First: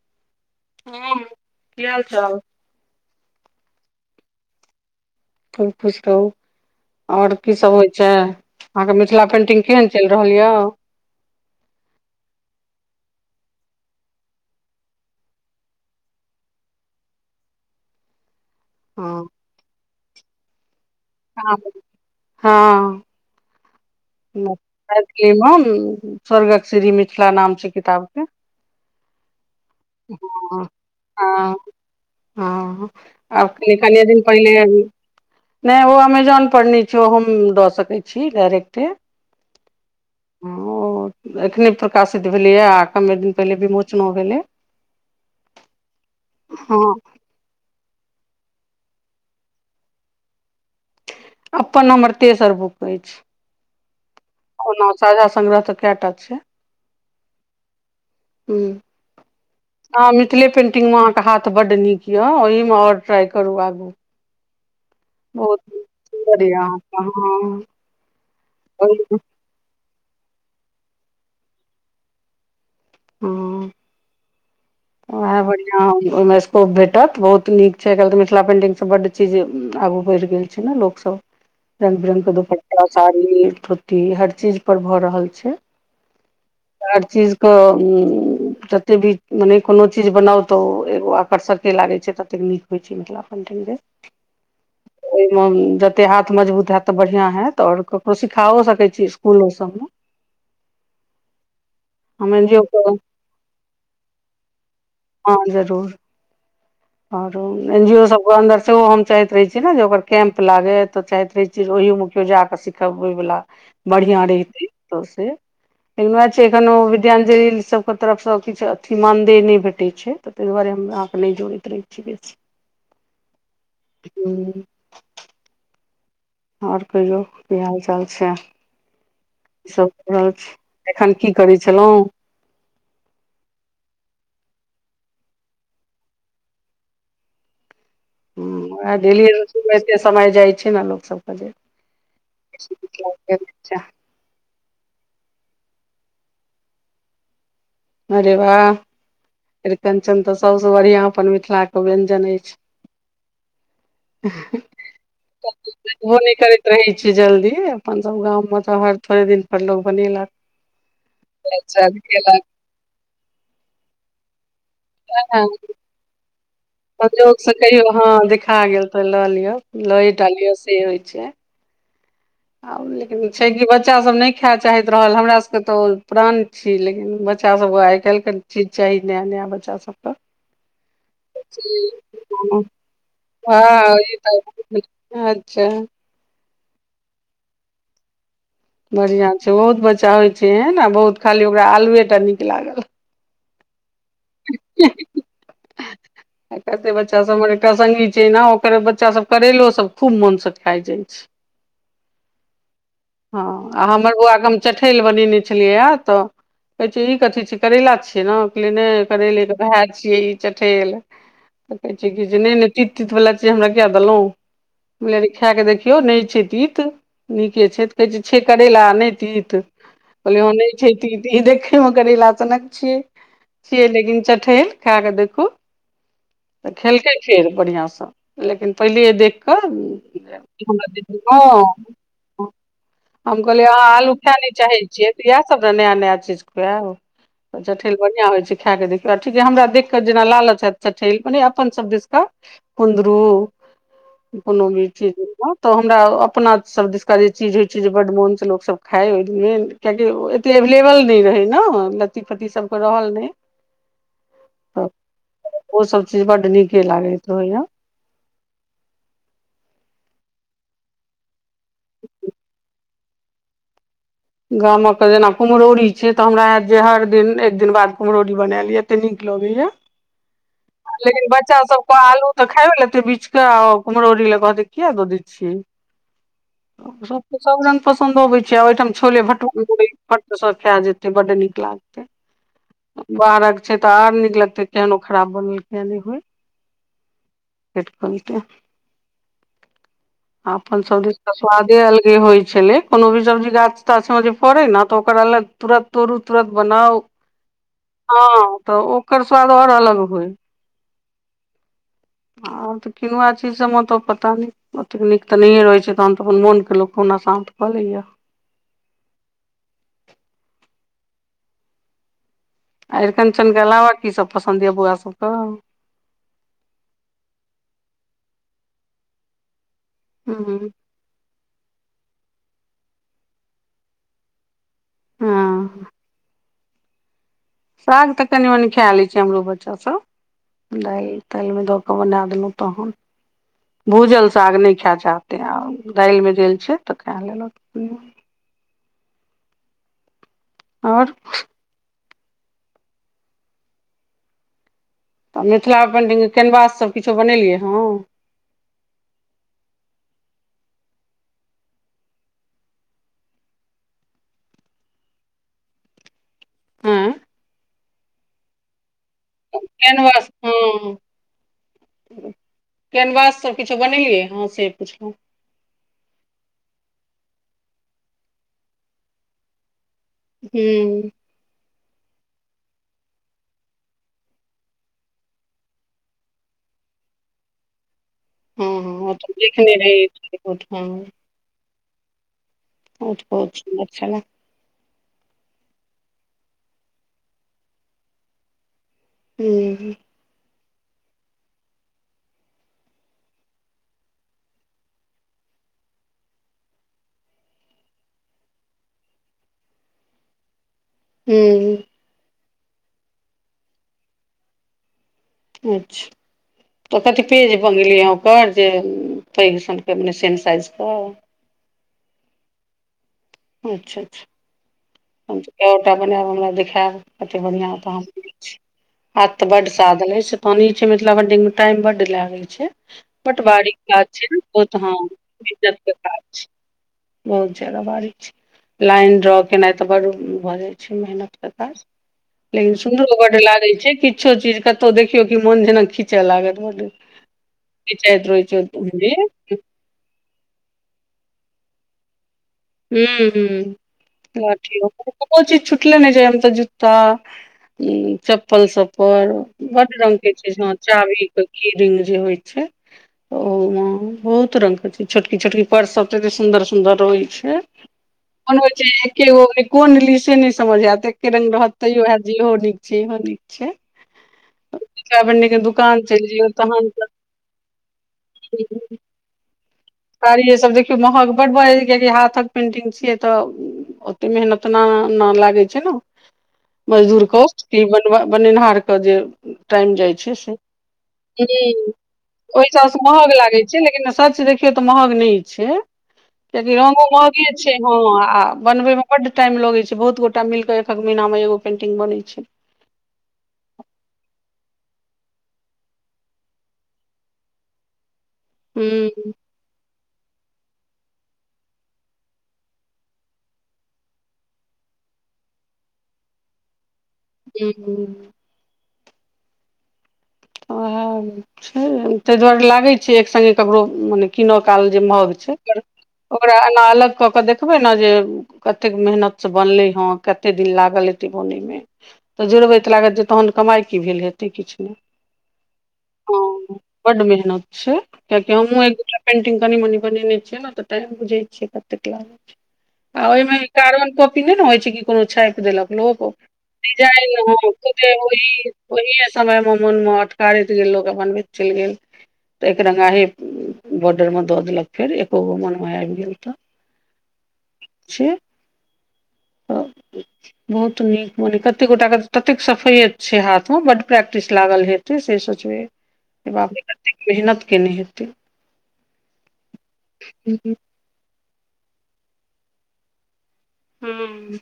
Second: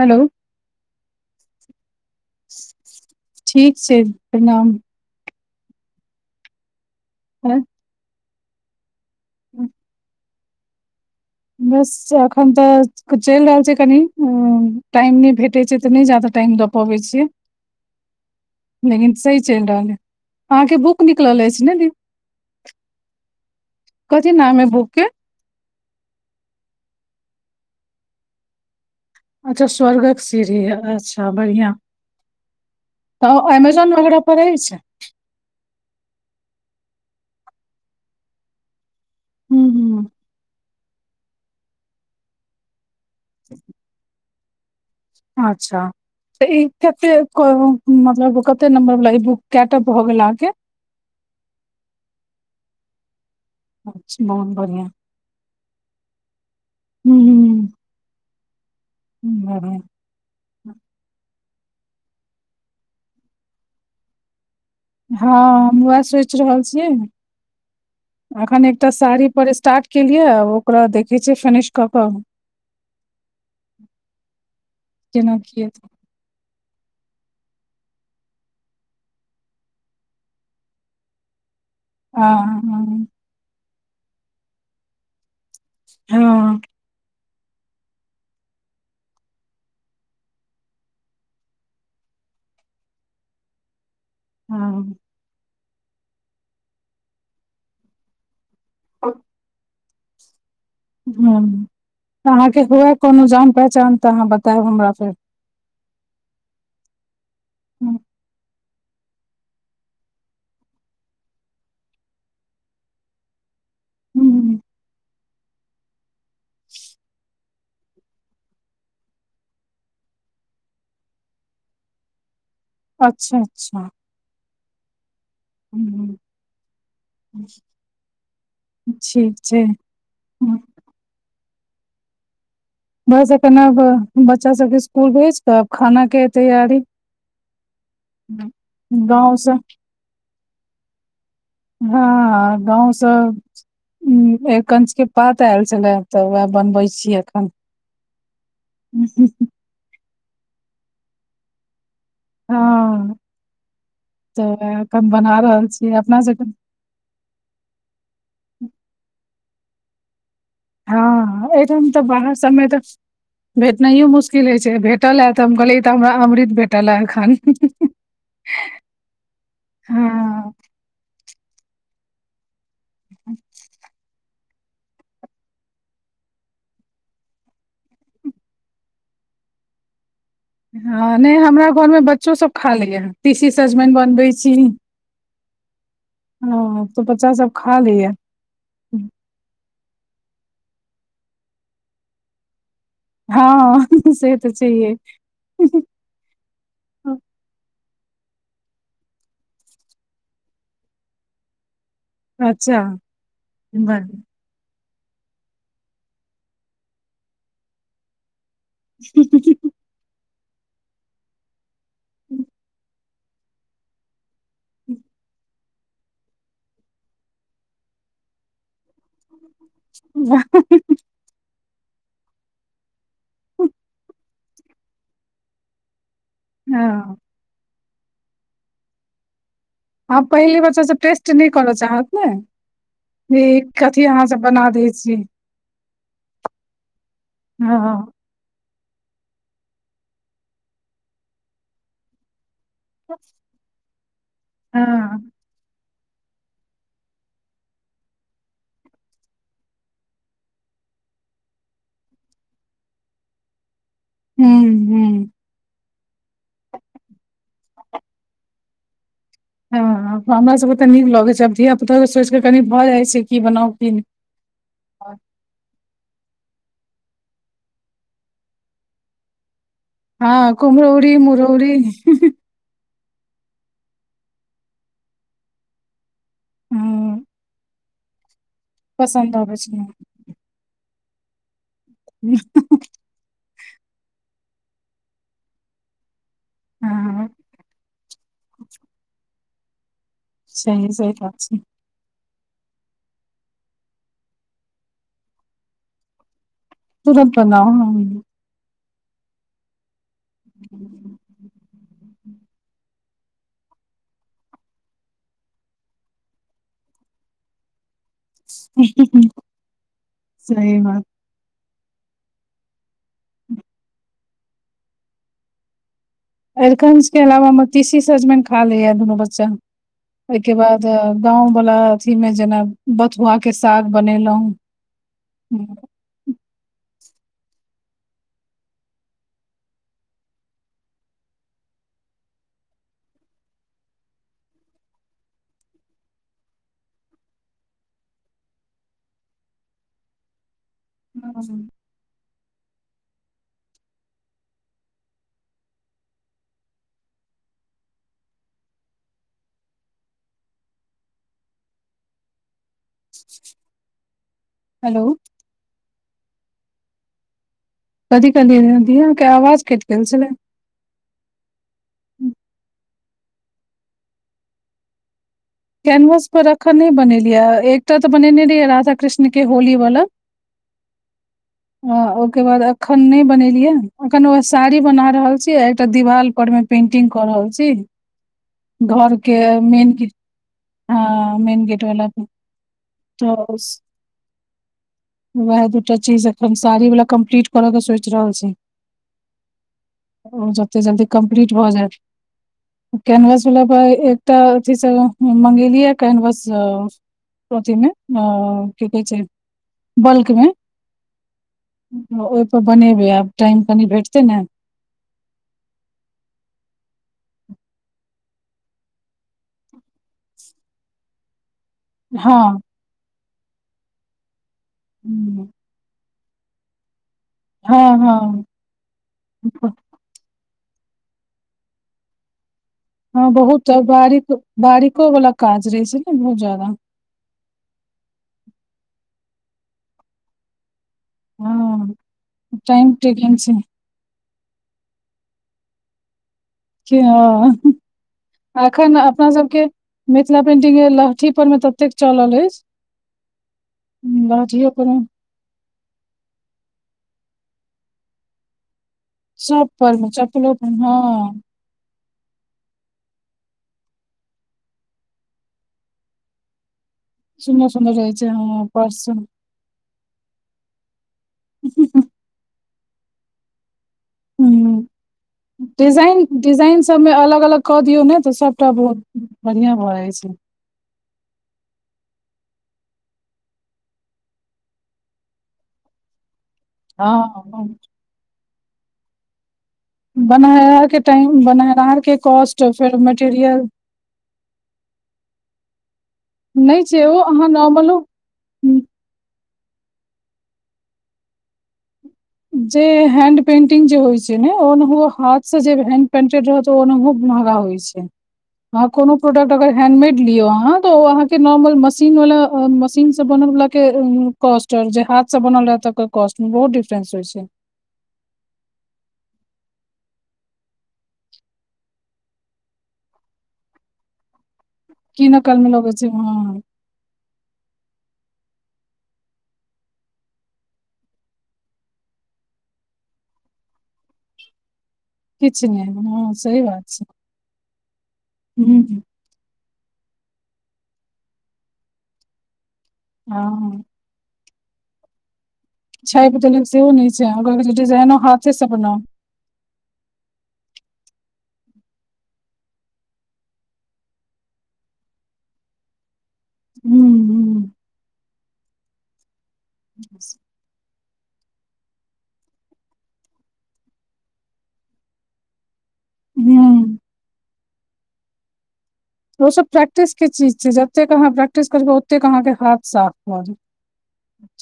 Hello हँ की हालचाल ठीक छै प्रणाम खूब खुश रहू आओर अ, की सब होय छै अहाँके मिथिला पेंटिंग केहन चलि रहल रहल यऽ बस अखन तऽ चलि रहल छै कनि टाइम नय भेटै छै तऽ नय जादा टाइम दऽ पबै छीयै। [inaudible] लेकिन हँ सही चलि रहल यइ अहाँके बुक निकलल अछि ने दी कथी नाम अइ बुक के मैथिलीमे स्वर्गक सीढ़ी मिथिला नाम छै किताबके अच्छा स्वर्गक सीढ़ी अच्छा हँ बढियाँ हँ आब कनी कनिएं वगैरह दिन पर पहिने अछि नय ओ अमेजोन पर नय छै ओ हम दऽ सकै छी डायरेक्ट ओ हूँ हूँ एखने प्रकाशित भेलैये आ कमे दिन पहिले विमोचनो भेलै अच्छा तऽ ई हँ केते को मतलब कते नम्बर बला ई बुक कैटा भऽ गेल अहाॅंके अपन हमर तेसर बुक अछि। अच्छा बढ़िआँ ओना साझा संग्रह तऽ कैटा छै। हुँ हुँ हुँ आ मि मिथिले पेन्टिंगमे अहाँके हाथ बड्ड नीक यऽ ओहिमे आओर ट्राइ करू आगू बहुत हँ हम वएह सोचि सुन्दर यए रहल छीयै अहाँके हँ अखन एकटा ओहि साड़ी पर स्टार्ट केलियै आब ओकरा देखै छियै फिनिश कऽ के ओ केना उहे कियै बढ़ियाँ ओहिमे स्कोप भेटत बहुत नीक छै आइ काल्हि तऽ मिथिला पेन्टिंगसँ बड्ड चीज आगू बढ़ि गेल छै ने लोकसभ रंग बिरंग के दुपट्टा हँ साड़ी धोती हर चीज पर भऽ रहल छै। हँ हर चीज क उंम्म जते भी मने कोनो चीज बनाउ तऽ ओ एगो आकर्षके लागै छै ततेक नीक होइ छै मिथिला पेन्टिंग के हँ हँ ओहिमे जते हाथ मजबूत हैत तऽ बढ़ियाँ हैत आओर ओ सिखाओ सकै छी स्कूलो सब मे हुँ तऽ हम एन जी अहाँके ओ के हुए कोनो जान पहचान तऽ अहाँ बतायब हमरा फेर हँ जरूर आओर हूँ एनजीयो सबके अंदर ओ हम चाहैत रहै छीयै न जे ओकर कैंप लागै तऽ चाहैत रहै छीयै जे ओहियो मे केओ जा कऽ सीखबय वला बढ़ियाँ रहितै तऽ से लेकिन वैह छै एखनो विद्यांजली सब के तरफ सँ किछु अथी मानदेय नय भेटै छै। तै दुवारे हम अहाँके नय जोड़ैत रहै छी बेसी अच्छा अच्छा हुँ। हू। ओर कहियौ कि हाल चाल छै ठीक छै। की रहल छी हँ, एखन कि करै छलहुँ वस एखन अब बच्चा सभके स्कुल भेज कऽ आब खाना के तैयारी ह उएह गेली गाँवसँ सुते समय जाइ छै ने लोक सभके जे हँ गाव सभ ह एरकच के पात आयल छले तऽ वएह बनबै छीयै एखन अरे वाह एरिकंचन तऽ सभसे बढ़िया अपन मिथिला के व्यंजन अछि ह तऽ वेह बना रहल छीयै देखबो अपना नहि सभके करैत रहै छी जल्दी अपन सभ गाम मे तऽ हर थोड़े दिन पर लोको बनेल कऽ हँ एकदम तऽ बाहर सभ मे त भेटनाइयो मुश्किल होइ छै भेटल है तऽ ने, हम कहलियै तऽ हमरा अमृत भेट। संजोग से कहियो ह देखा गेल तो लऽ लिअ लय टा हँ लिअ से होइ छै आ लेकिन छै कऽ बच बच्चा सभ नहि खाए चाहैत रहल हमरा सभ के तऽ ओ प्राण छी लेकिन बच्चा सभ आइ काल्हि के चीज चाही नया नया बच्चा सभ पर हँ नहि हमरा घरमे बच्चो सब खा लैये तीसी सजमनि हाई बनबै तऽ अच्छा। ह तऽ बच्चा सभ खा लय या बढ़िआ छै बहुत बच्चा होइ छै ए ने बहुत खाली ओकरा आलुए टा नीक लागल ह से तऽ छैहिये आ कतेक बच्चा सभ हमर एकटा सङ्गी छै ना ओकर बच्चा सभ करलो सभ खूब मोन सँ खाइ जाइत छै अच्छा हँ आ बड़ हमर बौआ के हम चठेल बनेने छलियै यो तऽ कहै छै ई कथी छी करैला छियै ने ले नहि करैले के भाय छियै ई चठेल। कहै छै कि नहि तीत तीत वला चीज हमरा किया देलहूँ हम कहलियाई अरे खाय क देखहीन इहो नहि छै तीत नीके छै कहे छै छी करेला नहि तित। तीत कहलिये हैं नहि छै तीत ई देखे मे करेला सनक छिय छियै लेकिन चठेल खा कऽ देखू तऽ खेलकै हँ फेर बढ़िआ सँ लेकिन पहिले देख कऽ आब पहिले बच्चा सब टेस्ट नहि करऽ चाहत ने [unintelligible] जे हम कह ई लऽ कथी आलू अहाँ सब खानी बना चाहै दै छियै छी तऽ सभ ने नया नया चीज खु जठिन हँ बढ़िया होइ छै खा कऽ देखियौ ठीक हमरा देख कऽ जेना लालच छथि चठेल मने अपन सभ दिस कऽ कुन्दरू कोनो भी चीज। हँ तऽ हमरा अपना सभ दिशका जे चीज होय छै जे बड मोन से लोक सभ खाय ओ द किएकि एते एवलेबल नहि रहै ने लत्ती फत्ती सभके रहल नहि हू तऽ हू। ओ सभ चीज बड नीके लागैत होया हँ हमरा सभ के तऽ नीक लगैत छै आब धिया पुता के सोचि कऽ कनि भऽ जाइत छै कि बनाउ कि गाम के जेना कुमहरौरी छै त हमरा हयत जे हर दिन एक दिन बाद कुम्रौरी बनाय लिये एते नीक लगैया। हँ कुमरौरी लेकिन बच्चा मुरौरी सबके ही आलू तऽ खाइब त बीच क आ कुमरो उरी लऽ कहत किया दो दै छै हँ सब के सब रंग पसन्द अबै छै आ ओहिठाम छोले पसन्द भट्ट अबै छै तऽ सब खा जेतै बड्ड नीक लाग [unintelligible] बाहरक छै तऽ आर नीक लगतै केहनो खराब बनेल केने होय हँ [unintelligible] आ अपन सही सही सबदिस त बात छै स्वादे अलगे होइ छलै कोनो भी सब्जी गाछ तऽ सं जे फड़ै न तऽ ओकरा अलग तुरत तोड़ू तुरत बनाउ तुरंत बनाउ हं तऽ ओकर स्वाद आऔर अलग होय आब तऽ किनुआ चीज सब मे त पता नहि ओतेक नीक तऽ नहिए रहैत छै तहन तऽ अपन मोनके लोक कहुना शान्त कऽ लैए। सही बात आ अरिकंचनके अलावा कीसब पसन्द यए बौआ सबके? अरिकंज के अलावा मे तीशी सजमनि खा लै या दुनू बच्चा ओय के हूँ बाद त गाँंवबला अथी मे जेना बथुआ के साग बनेलहुं। हँ साग तऽ कनि मनी खा लै छै हमरो बच्चा सब। दालि तालिमे दऽ कऽ बना देलहुँ तहन भूजल साग नहि खाय चाहतै आ दालिमे देल छै तऽ खा लेलक। आओर हूं आ मिथिला पेन्टिंग कैनवाससब किछो बनेलियै हँ? हेलो हँ कथी कहलियैन हं दी अहां कैनवास हं कैनवास सब किछो बनेलियै हँ से पुछलहुँ? कैनवास पर अखन नै बनेलियै एकटा तऽ बनेने रहियै राधा कृष्ण के होली वाला हूं आ ओके बाद अखन नहि बनेलियै अखन वएहा साड़ी बना रहल छी एकटा दिवाल पर मे पेंटिंग कर रहल छी हँ हं घर के देखने मेन रही गेट [unintelligible] हँ मेन गेट वला बहुत त सुन्दर छलै वएह दूटा चीज एखन साड़ी वाला कम्प्लीट करऽ के सोचि रहल छी हूं ओ जते जल्दी कम्प्लीट भऽ जायत कैनवास वला पर एकटा अथी सलौं हं मंगेलियै कैनवास अ अथी मे अ की कहै छै बल्क मे हूँ ओहिपर बनेबै आब टाइम कनि भेटतै न [unintelligible] छ तऽ कत पेज भ गेलियै ओकर जे पैघ सनक सेम साइज क हँ अच्छा अच्छा [inaudible] हम कएोटा बनायब हमरा देखैब। कत बढ़िया तऽ हँ हम हँ छी हाथ बड सादन अछी। पानी छै मिथिला पेन्टिङगमे टाइम बड लागै छै। हँ बहुत पटवारी काज बारीक छै ने ओत ह बारीको वाला काज इज्जत रहै छै के ने काज बहुत छै। ज्यादा बहुत ज्यादा बारी छै लाइन ड्र केनाइ तऽ बड़ भ जाइ छै मेहनत के काज हँ लेकिन टाइम सुन्दरो टेकिंग बड़ लागैत छै किछ। किछो चीज कतहु देखियौ कि मुन जेना जेना लागत मुन रहै कि हँ छय कि जाति रहते एखन बुढ मे अपना सबके मिथिला पेंटिग लहठी पर मे ततेक चल अछि हूँ लहठियो पर हूँ मे कोनो चीज छुटल नहि छै तऽ जूता इ चप्पल सभ पर सब बड़ पर मे रंग के चप्पलो छै पर ह चाभी हँ के कीड जे होइ छै। ओ माँ बहुत रंग के छै छोटकी छोटकी र्पस सभ त एते सुंदर सुंदर रहै ऐह सुन्दर सुन्दर रहै छै मन हँ होइ छै पर्स एके गो होइत कोन ली से नहि समझ आयत एके रंग रहत तैयो हैत जे इहो निक छी इहो नीक छै। ह कपड़ा बनने के दुकान डिजाइन चलि जइयौ डिजाइन तहन सभमे अलग अलग कऽ दियौ ने तऽ सभटा बोत बढ़िया हैत साड़ी सभ देखियौ महग बड बढ़ गेल हाथ कऽ पेंटिंग छियै तऽ ओते मेहतना न लागै छै मजदूर कोअष्ट हँ के बनबा बनेनिहार कऽ जे टाइम जाइ छै से बनैनाहारके टाइम हुॅ बनैनाहारके कॉस्ट ओहि फेर सभ महग लागै मटेरियल छै लेकिन सच ओते तऽ महग नहि छै कियकि नहि छै रंगो ओ अहाँ महगे छै नॉर्मलो हैं ह आ हम्म, बनवे मे बड टाइम लगे छै बहुत गोटा मिल कऽ एखक महीना मे एगो पेंटिंग बनइ छै। जे हैड पेंटिग जे होय छै ने ओनहो हाथ सँ जे हैड पेंटेड रहत वो अनाहवो महगा होई छै [inaudible] ह कोनो प्रोडक्ट अगर हैगमेट लियो अहाॅ तो अहाॅ के नोरमल मशीन वला आ मशीन से बनल बला के कॉस्टन जे हाथ से बनल रहै तकर कॉस्ट मे बहुत डिफरेस होइ छै ज [unintelligible] अहै छै ताहि दुआरे लागै छैय एक सङ्गे ककरो मने किन काल जे मग कीनऽ छै कालमे लगै छै ओकरा हँ एना अलग कऽ देख देखबै ने जे कतेक मेहनतसँ बनलै ह कते दिन लागल हेतइ बनैय मे तऽ जुड़ब ई लागत जे तहन कमाई कि भेल हेतै किछु नहि किछ नहि हम। ह बड़ मेहनत छै कियै कि हूँ हमहु एक दुटा पेटिग कनी मनी बने छियै ने तऽ टाइम बुझे छियै कतेक लागत। आ ओहिमे हँ कार्बन कॉपी नहि रहै छै कि कोनो छापि देलकऽ लोको छापि देलक सेहो कि नहि छै जाहि ओकरा अहॉ कहै छै डिजाइनो हाथे से बनाउ ओहि समयमे मन मात्र टारेत चलिए गेल लोक अपन बेचल गेल तऽ एकरगा हे बॉर्डर मे दऽ देलक फेर एको गो मन मे आबि गेल तऽ हूँ हूँ इक छै। तऽ ओ [unintelligible] बहुत नीक मने कते गोटा के ततेक सफैयत छै हाथ मे बड़ प्रैक्टिस लागल हेत फेर से सोचबै बाप रे हुं कतेक मेहनत केने हेतै ओ सब प्रैक्टिस केँ चीज छै जतेक अहाँ प्रैक्टिस करबै ओतेक अहाँकेँ हथ साफ हैत हुँ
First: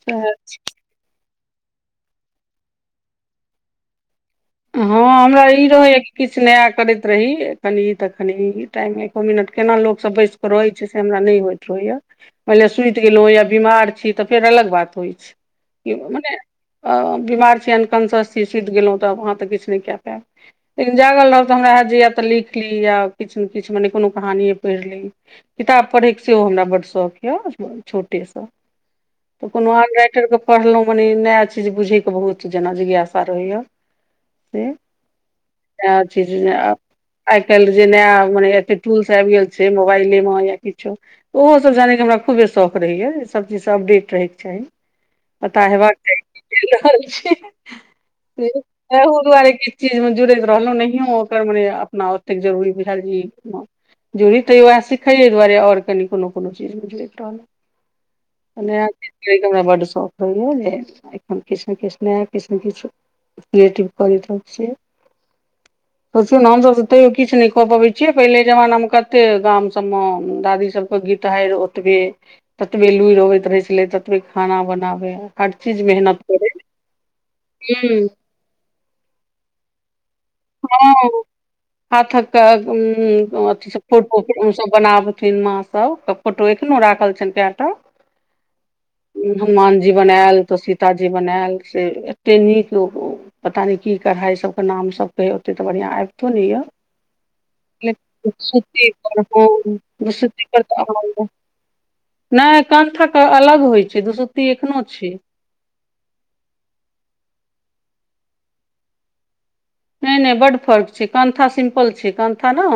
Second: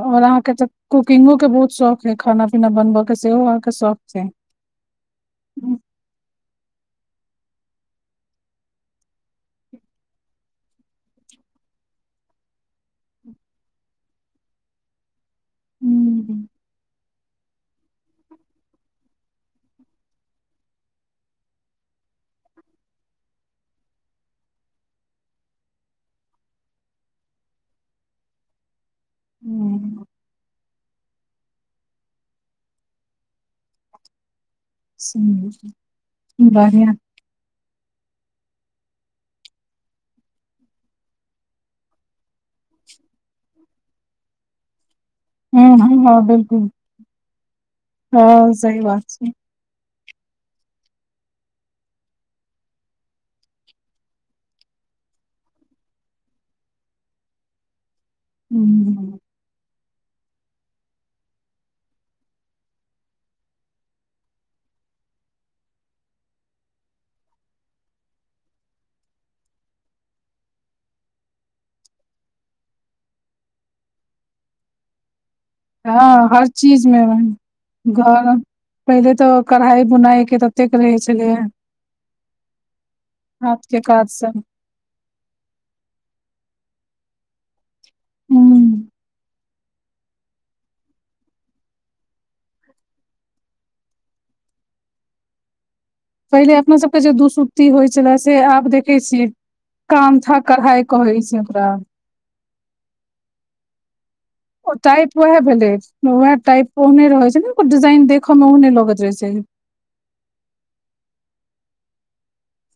आओर सएह अहाँकेँ तऽ कूकिंगो केँ बहुत शौख है खाना पीना बनबऽ केँ सेहो अहाँकेँ शौख छै हँ हमरा ई हुं रहैया किछ नया करैत रही खन ई तऽ खन ई टाइम एको मिनट केना लोकसभ बैस कऽ रहै छै से हमरा नय होइत रहैय मानि लियऽ सुति गेलहु या बीमार छी तऽ फेर अलग बात होइ छै मने बीमार छी अनकॉन्सस छी सुति गेलहुँ तऽ अहाँ तऽ किछ नय कैय पायब लेकिन जागल रहब तऽ हमरा हैत जे या तऽ लिख ली या किछ नय किछ मने कोनो कहानिये पैढ़ ली। किताब पढ़ैकेँ सेहो हमरा बड्ड शौख यऽ छोटेसँ। तऽ कोनो आन राइटर कऽ पढ़लहुॅं मने ई नया छै चीज बुझय कऽ बहुत जेना जिज्ञासा रहेय यऽ से नया चीज नायाब। बढ़िया आइ काइल जे नया मने एतेक टूल्स आइब गेल छै मोबाइलेमे या किछो ओहोसभ जानय कऽ हमरा खूबे शौक रहै य ईसभ चिज सँ अपडेट रहय केँ चाही। पता हुं हेबाक हुं हँ चाही की बिलकुल चईल रहल हँ छै सही बात छै हरेक एक चीज मे जुड़ैत रहलहुँ नहियो ओकर मने अपना ओतेक जरूरी बुझाएल जे ई हँ जुड़ी तयो वैह सीखैये दुआरे आओर कनि कोनो कोनो चीजमे जुड़ैत रहलौ नया चीज हुं करैक हमरा बड्ड सौख। [unintelligible] जे एखन किछ नऽ किछ नया किछु नै किछ क्रियेटिव करैत रहैय छिये सोचियौ नऽ हमसभ तऽ तैयो किछ नय कऽ पबैय छियै पहिले जमाना मऽ कते गाम सभ मऽ दादीसभ गीतहाइर ओतबे ततबे लुइर अबैत रहै छले ततबे खाना बनाबे हर चीज मेहनत हँ हर करै चीज मे हँ घरो पहिले तो कढ़ाई बुनाई केँ तऽ ह हाथक तऽ उं हाथ अथि के सब काज फोटो तऽ बनाबथिन माँ सब फोटोए कऽ नऽ राखल छैन कैय टा हुँ हनुमान जी बनायल तऽ सीताजी बनायल से एते नीक ओ पता नय की कढ़ाय ई सब कऽ नाम सब कहै ओते ते बढ़िया आई पहिले अपना सब कऽ जे दुसुत्ति होइ छलै से आब बिसुत्ती देखै पर छियै हँ काम थाक कढ़ाइ कहै छै ओकरा। नय कंठक अलग होइ छै दूसु ओ टाइप वैह भेलै वैह टाइप ओहने रहे छै नऽ ओकर डिजाइन देखे मऽ ओहने लगैत रहे छै। नय नय बड्ड फर्क छै कंठा सिम्पल छै कंठा नऽ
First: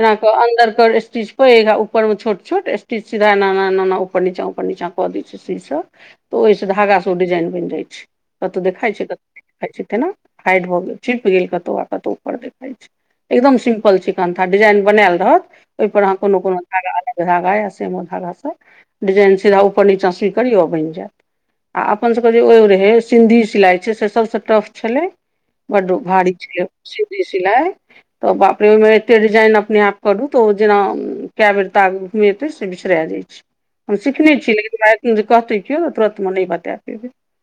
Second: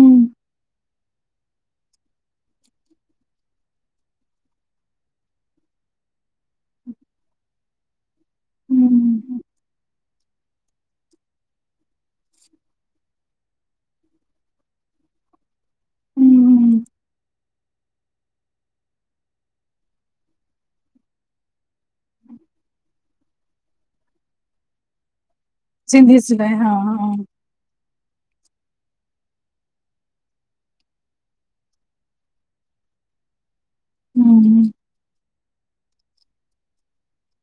एना कऽ अन्दर कऽ स्टीच पैघ आ ऊपर मे छोट छोट स्टीच सीधा एना - एना - एना - एना ऊपर नीचा - ऊपर नीचा कऽ दै छै सुई सँ तऽ ओहि सँ धागा सँ ओ डिजाइन बैन जाय छै कतहु हूँ देखाय छै कतहु हूँ नय देखाय छै तेना हाइड भऽ गेल। छिप गेल कतौ आ कतहु ऊपर देखाय छै एकदम सिम्पल छै कंठा डिजाइन बनायल रहत ओहिपर अहाँ कोनो कोनो हूँ धागा अलग धागा या सेमो धागासँ डिजाइन सीधा ऊपर निचाँ सुई करियओ बैन जैत आ अपन सभ कऽ जे ओहि रहै सिन्धी सिलाइ छै से सभसँ टफ छलै बड्ड सिन्धी भारी सिलाइ छै ओ हँ हँ सिंधी सिलाई तऽ बाप रे ओहिमे एतेक डिजाइन अपने आप करू तऽ ओ जेना कए बेर ताग घुमेतै से बिसरा जाइ छिये हम सिखने छी हूँ लेकिन वैह अखैन जे कहतैय कियो तुरतमे नय बतैय पयबै।